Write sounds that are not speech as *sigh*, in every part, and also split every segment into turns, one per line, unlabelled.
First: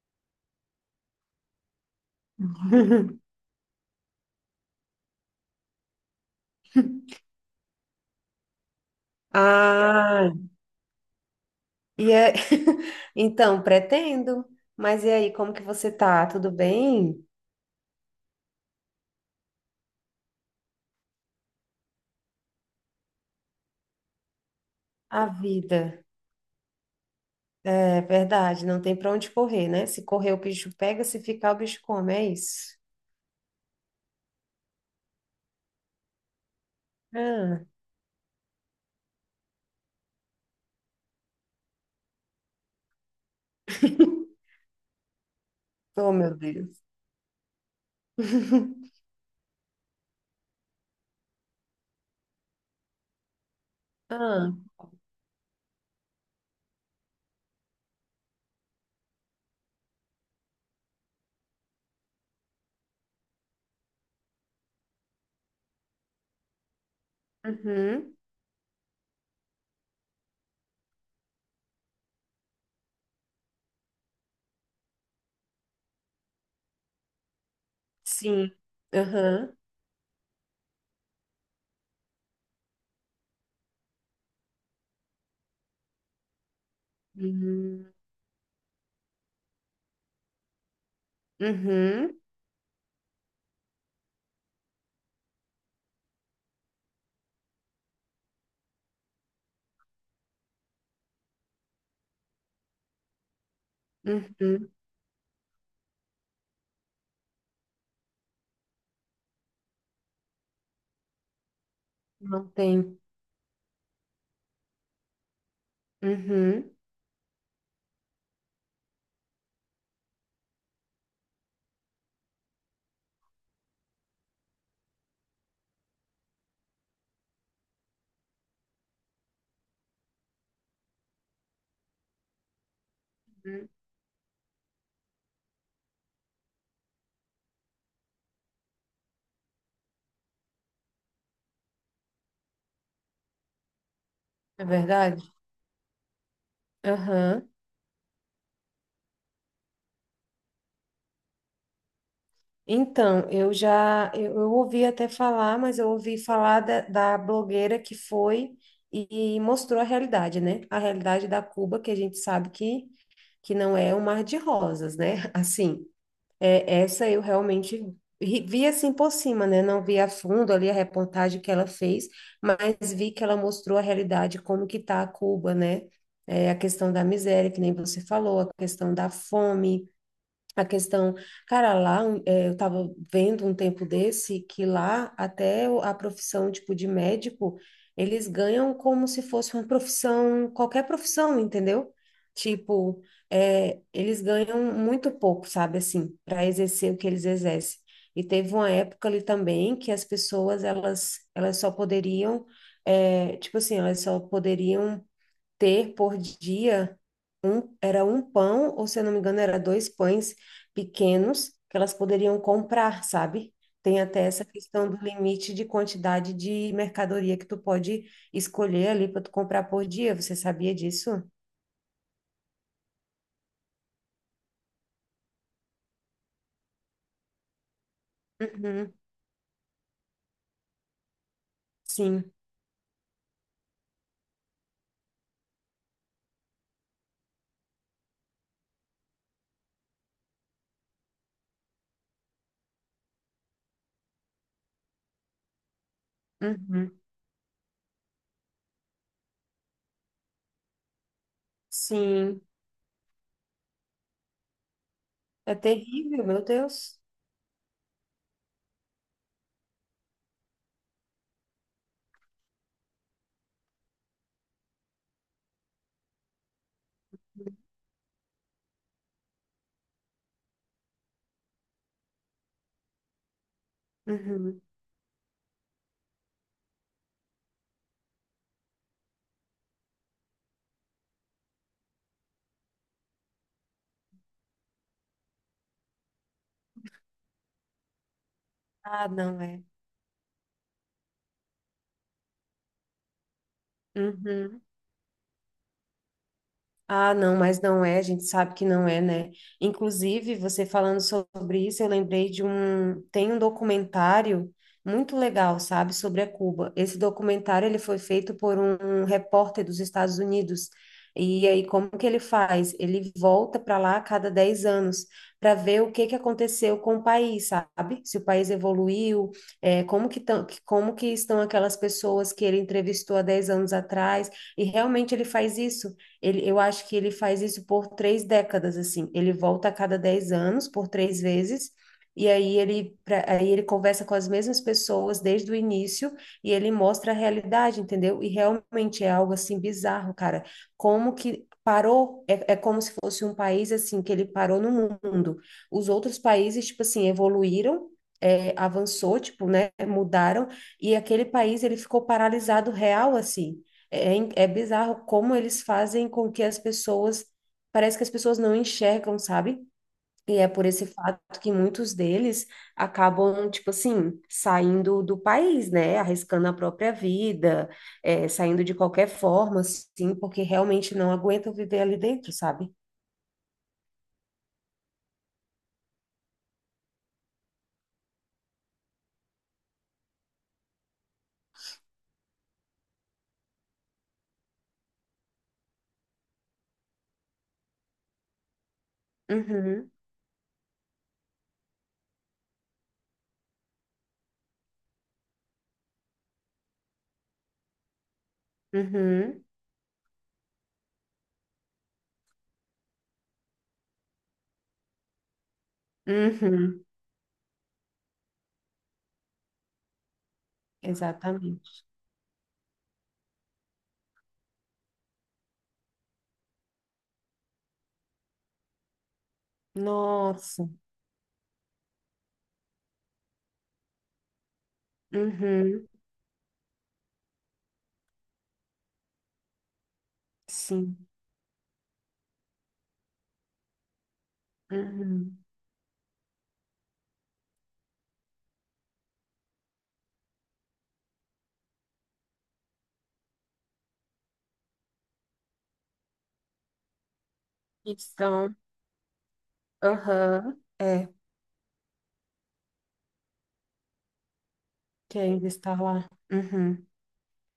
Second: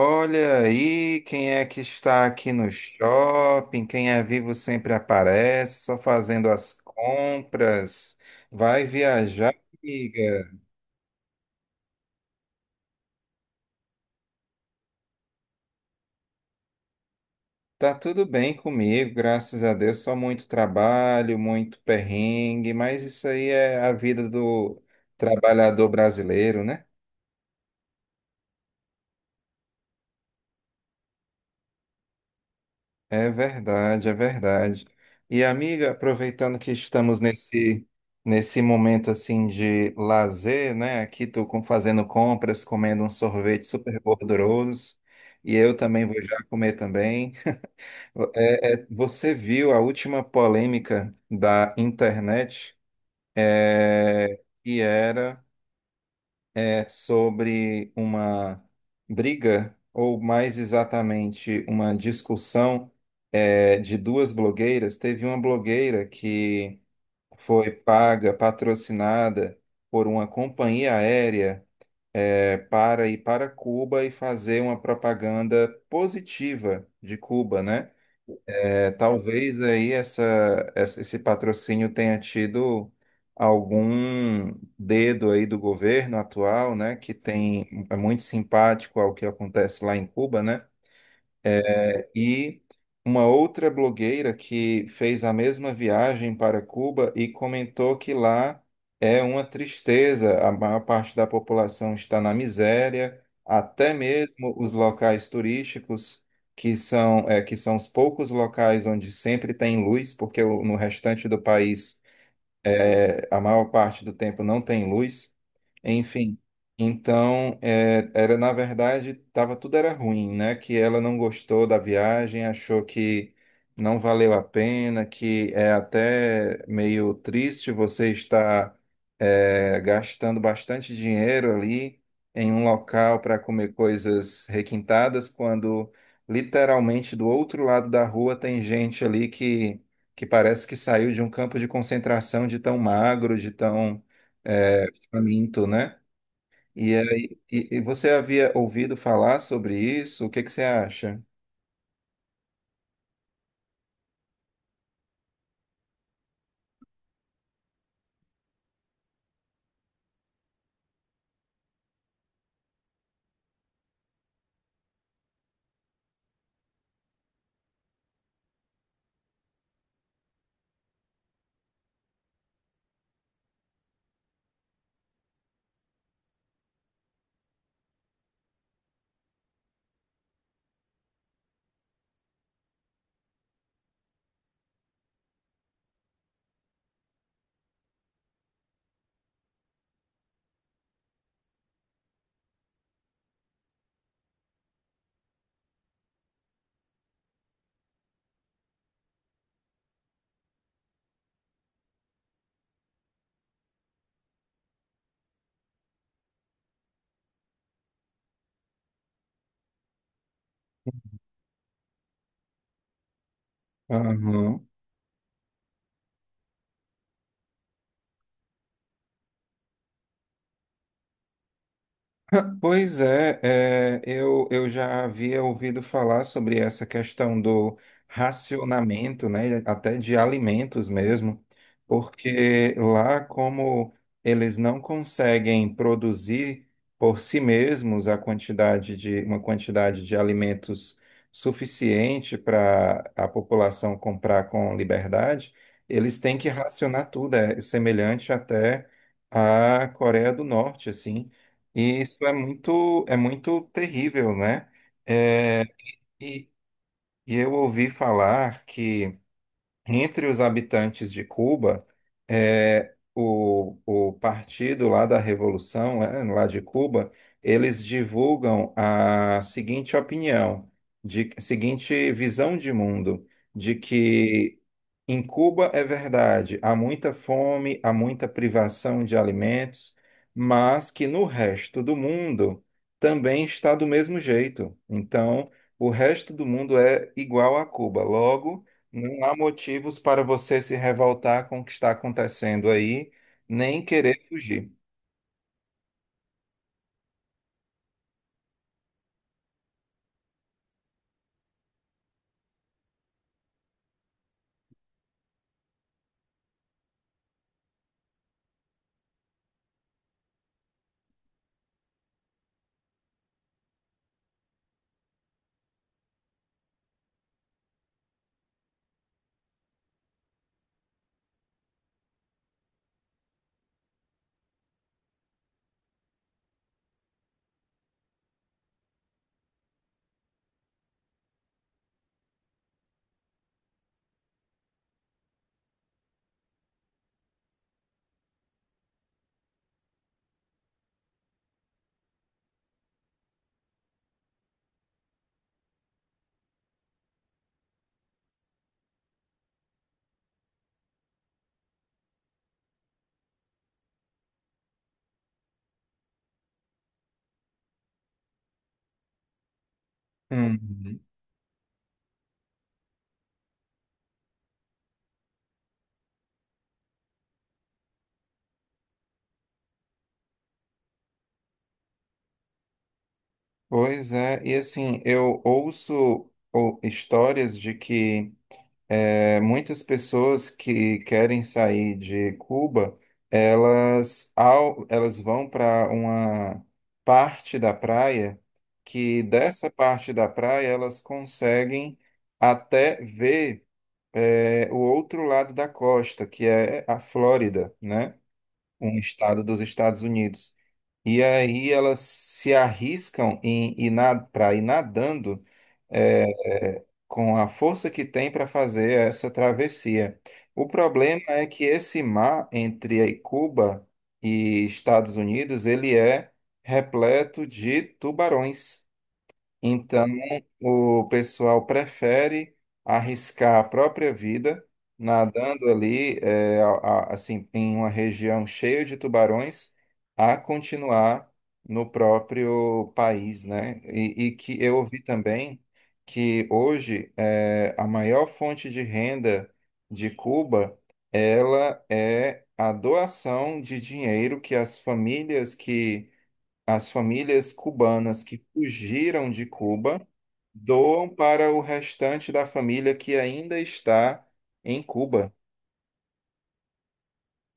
Olha aí quem é que está aqui no
*laughs*
shopping, quem é vivo sempre aparece, só fazendo as compras. Vai viajar,
Ah,
amiga.
e *laughs* então, pretendo. Mas e aí, como que você tá? Tudo bem?
Tá tudo bem comigo, graças a Deus. Só muito trabalho, muito perrengue, mas isso aí é a vida do
A vida,
trabalhador brasileiro, né?
é verdade, não tem pra onde correr, né? Se correr, o bicho pega, se ficar, o bicho come, é isso.
É verdade, é verdade. E amiga, aproveitando que estamos
Ah,
nesse momento assim de lazer, né? Aqui fazendo compras, comendo um sorvete super
*laughs*
gorduroso, e eu também
oh,
vou
meu
já comer
Deus.
também.
*laughs*
Você viu a última polêmica da internet? É,
Ah,
que era sobre uma briga, ou mais exatamente, uma discussão de duas blogueiras. Teve uma blogueira que foi
uhum,
paga, patrocinada por uma companhia aérea, para ir para Cuba e fazer uma propaganda positiva de Cuba, né?
sim,
É,
aham,
talvez aí esse patrocínio tenha tido algum dedo aí do governo atual, né, que tem
uhum,
é muito simpático ao que acontece lá em Cuba, né? É,
uhum,
e uma outra blogueira que fez a mesma viagem para Cuba e comentou que lá é uma tristeza, a maior parte da população está na miséria, até mesmo os
uhum,
locais turísticos, que são, é, que são os poucos locais onde sempre tem luz, porque no restante do país
não tem,
a maior parte do tempo não tem luz, enfim.
uhum,
Então, é, era na verdade, tava, tudo era ruim, né? Que ela não gostou da viagem, achou que não valeu a pena, que é até meio triste você estar gastando bastante dinheiro ali em um local para
uhum,
comer coisas requintadas, quando literalmente do outro lado da rua tem gente ali que parece que saiu de um campo de concentração de tão magro, de tão
é verdade?
faminto, né? E aí,
Aham.
você havia ouvido falar sobre isso? O que que você acha?
Então, eu ouvi até falar, mas eu ouvi falar da blogueira que foi e mostrou a realidade, né? A realidade da Cuba, que a gente sabe que não é um mar de rosas, né? *laughs* Assim, essa eu realmente vi assim por cima, né? Não vi a fundo ali a reportagem que ela fez, mas vi que ela mostrou a realidade, como que tá a Cuba, né? É, a questão da miséria, que nem você falou, a questão da fome, a questão, cara, lá um, eu tava vendo um tempo desse que lá até a profissão tipo de médico, eles ganham como se fosse uma profissão, qualquer profissão, entendeu? Tipo, eles ganham muito pouco, sabe, assim, para exercer o que eles exercem. E teve uma época ali também que as pessoas elas só poderiam, tipo assim, elas só poderiam ter por dia era um pão, ou se eu não me engano, era dois pães pequenos que elas poderiam comprar, sabe? Tem até essa
Aham.
questão do limite de quantidade de mercadoria que tu pode escolher ali para tu comprar por dia. Você sabia disso?
*laughs* Pois é, eu já havia ouvido falar sobre essa questão do
Uhum,
racionamento, né, até de alimentos mesmo,
sim,
porque lá, como eles não conseguem produzir por si mesmos uma quantidade de alimentos suficiente para a população comprar com liberdade, eles têm que
uhum,
racionar tudo, é semelhante até à Coreia do Norte, assim. E isso
sim.
é muito terrível, né?
É terrível, meu
E,
Deus.
e eu ouvi falar que entre os habitantes de Cuba, é, o partido lá da Revolução, né, lá de Cuba, eles divulgam a seguinte opinião, de seguinte visão de mundo, de que
Uhum.
em Cuba é verdade, há muita fome, há muita privação de alimentos, mas que no resto do mundo também está do mesmo jeito. Então, o resto do mundo é igual a Cuba. Logo,
Ah,
não há
não é.
motivos para você se revoltar com o que está acontecendo aí, nem querer
Uhum.
fugir.
Ah, não, mas não é, a gente sabe que não é, né? Inclusive, você falando sobre isso, eu lembrei tem um documentário muito legal, sabe, sobre a Cuba. Esse documentário, ele foi feito por um repórter dos Estados Unidos. E aí, como que ele faz? Ele volta para lá a cada 10 anos para ver o que que aconteceu com o país, sabe? Se o país evoluiu, é, como que tão, como que estão aquelas pessoas que ele entrevistou há 10 anos atrás. E realmente ele faz isso. Ele, eu acho que ele faz isso por 3 décadas, assim. Ele volta a cada 10 anos, por três vezes, e aí ele, aí ele conversa com as mesmas pessoas desde o início e ele mostra a realidade, entendeu? E realmente é algo assim bizarro, cara. Como que parou? É como se fosse um país assim que ele parou no mundo. Os outros países, tipo assim, evoluíram. Avançou, tipo, né, mudaram, e aquele país, ele ficou paralisado real, assim, é bizarro como eles fazem com que as pessoas, parece que as pessoas não enxergam, sabe? E é por esse
Uhum.
fato que muitos deles acabam, tipo assim, saindo do país, né? Arriscando a própria vida, é, saindo de qualquer forma, assim, porque realmente não aguentam viver ali dentro, sabe?
Pois é, e assim, histórias de que muitas pessoas que querem sair de Cuba, elas, elas vão para uma parte da praia, que dessa
Uhum,
parte da praia elas conseguem até ver. É o outro lado da costa, que é a Flórida, né? Um estado
uhum,
dos Estados Unidos. E aí elas se arriscam em ir para ir nadando é,
uhum,
com a força que tem para fazer essa travessia. O problema é que
exatamente.
esse mar entre aí Cuba e Estados Unidos, ele é repleto de tubarões. Então,
Nossa,
o pessoal prefere arriscar a própria vida nadando
uhum,
ali, assim, em uma região cheia de tubarões, a
sim,
continuar no próprio país, né? E que eu ouvi
uhum.
também que hoje é a maior fonte de renda de Cuba, ela é a doação de dinheiro que as famílias cubanas que
Então,
fugiram de Cuba
aham,
doam
é.
para o restante da família que ainda está em
Que
Cuba.
ainda está lá. Uhum.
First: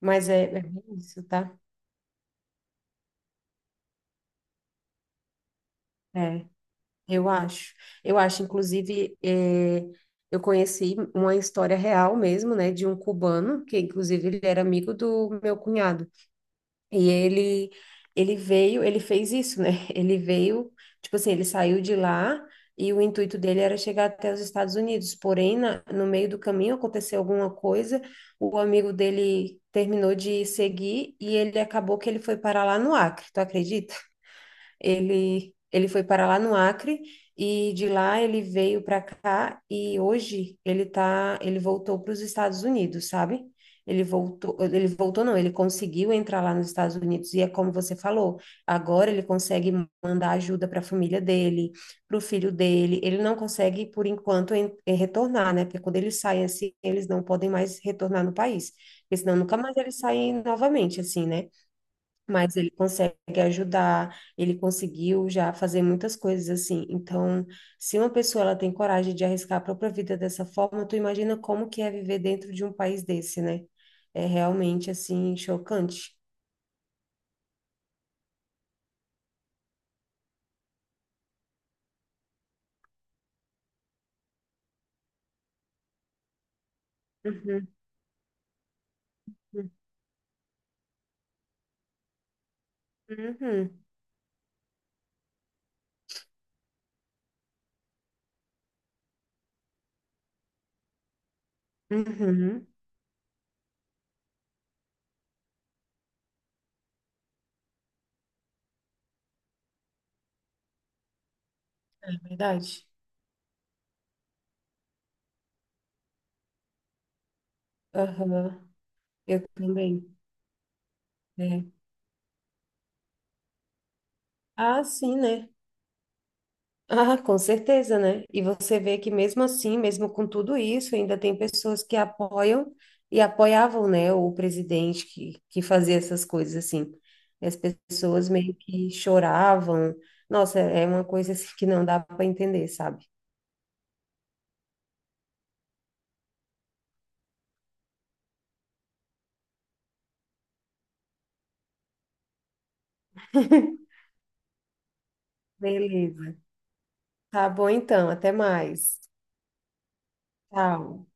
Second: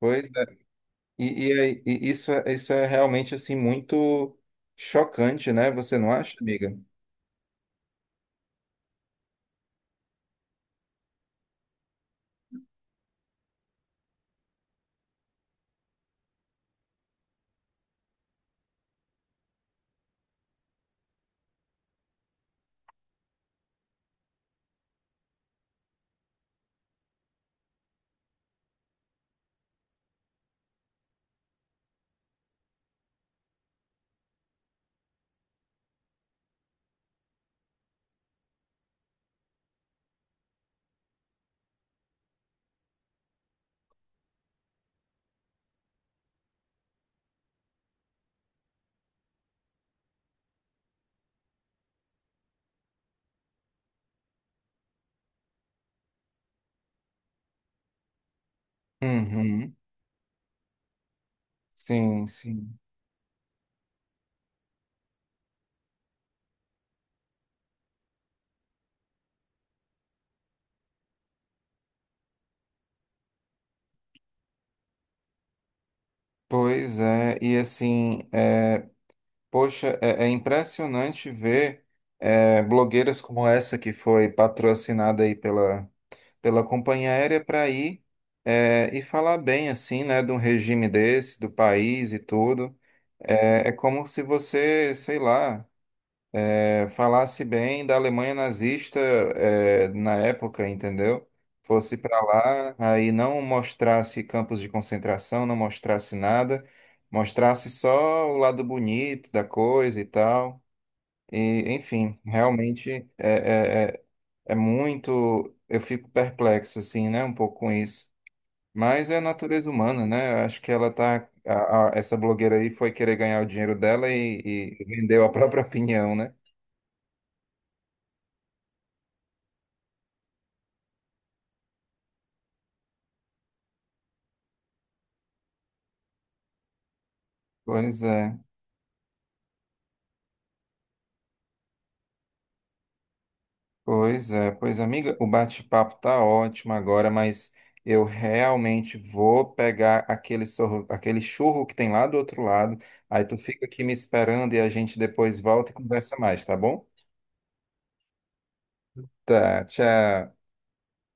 Pois
é,
é.
é bem isso,
E,
tá?
e isso, isso é realmente assim muito chocante, né? Você não acha,
É,
amiga?
eu acho. Eu acho, inclusive, é, eu conheci uma história real mesmo, né, de um cubano, que inclusive ele era amigo do meu cunhado. E ele veio, ele fez isso, né? *laughs* Ele veio, tipo assim, ele saiu de lá e o intuito dele era chegar até os Estados Unidos. Porém, no meio do caminho aconteceu alguma coisa, o amigo dele terminou de seguir e ele acabou que ele foi parar lá no Acre, tu acredita? Ele foi para lá no Acre e de lá ele veio para cá e hoje ele tá, ele voltou para os Estados Unidos, sabe? Ele voltou não, ele conseguiu entrar lá nos Estados Unidos e é como você falou, agora ele consegue mandar ajuda para a família dele, para o filho dele. Ele não consegue por enquanto em retornar, né? Porque quando eles saem assim, eles não podem mais retornar no país, porque senão nunca
Uhum.
mais eles saem novamente assim, né?
Sim,
Mas ele
sim.
consegue ajudar, ele conseguiu já fazer muitas coisas assim. Então, se uma pessoa ela tem coragem de arriscar a própria vida dessa forma, tu imagina como que é viver dentro de um país desse, né? É realmente assim chocante.
Pois é, e assim, é, poxa, é, é impressionante ver blogueiras como essa que foi patrocinada aí pela companhia aérea
Uhum,
para ir, e falar bem assim, né, de um regime desse, do país e tudo. É,
uhum,
é como se você, sei lá, falasse bem da Alemanha nazista, na época, entendeu? Fosse para
uhum.
lá, aí não mostrasse campos de concentração, não mostrasse nada, mostrasse só o lado bonito da coisa e tal. E,
É
enfim,
verdade.
realmente é, é, é é muito. Eu fico perplexo, assim, né, um pouco com isso.
Aham,
Mas é a
eu
natureza humana,
também.
né? Eu acho que ela tá.
É.
Essa blogueira aí foi querer ganhar o dinheiro dela
Ah,
e
sim,
vendeu a
né?
própria *laughs* opinião, né?
Ah, com certeza, né? E você vê que mesmo assim, mesmo com tudo isso, ainda tem pessoas que apoiam e apoiavam, né, o presidente que fazia essas coisas assim. E as
Pois
pessoas
é,
meio que choravam. Nossa, é uma coisa assim que não dá para entender, sabe?
pois é. Pois, amiga, o bate-papo tá ótimo agora, mas eu realmente vou pegar aquele, sorro, aquele churro que tem lá do outro lado. Aí tu fica aqui me
*laughs*
esperando e a gente depois volta e conversa
Beleza.
mais, tá bom?
Tá bom então, até mais.
Tá, tchau.
Tchau.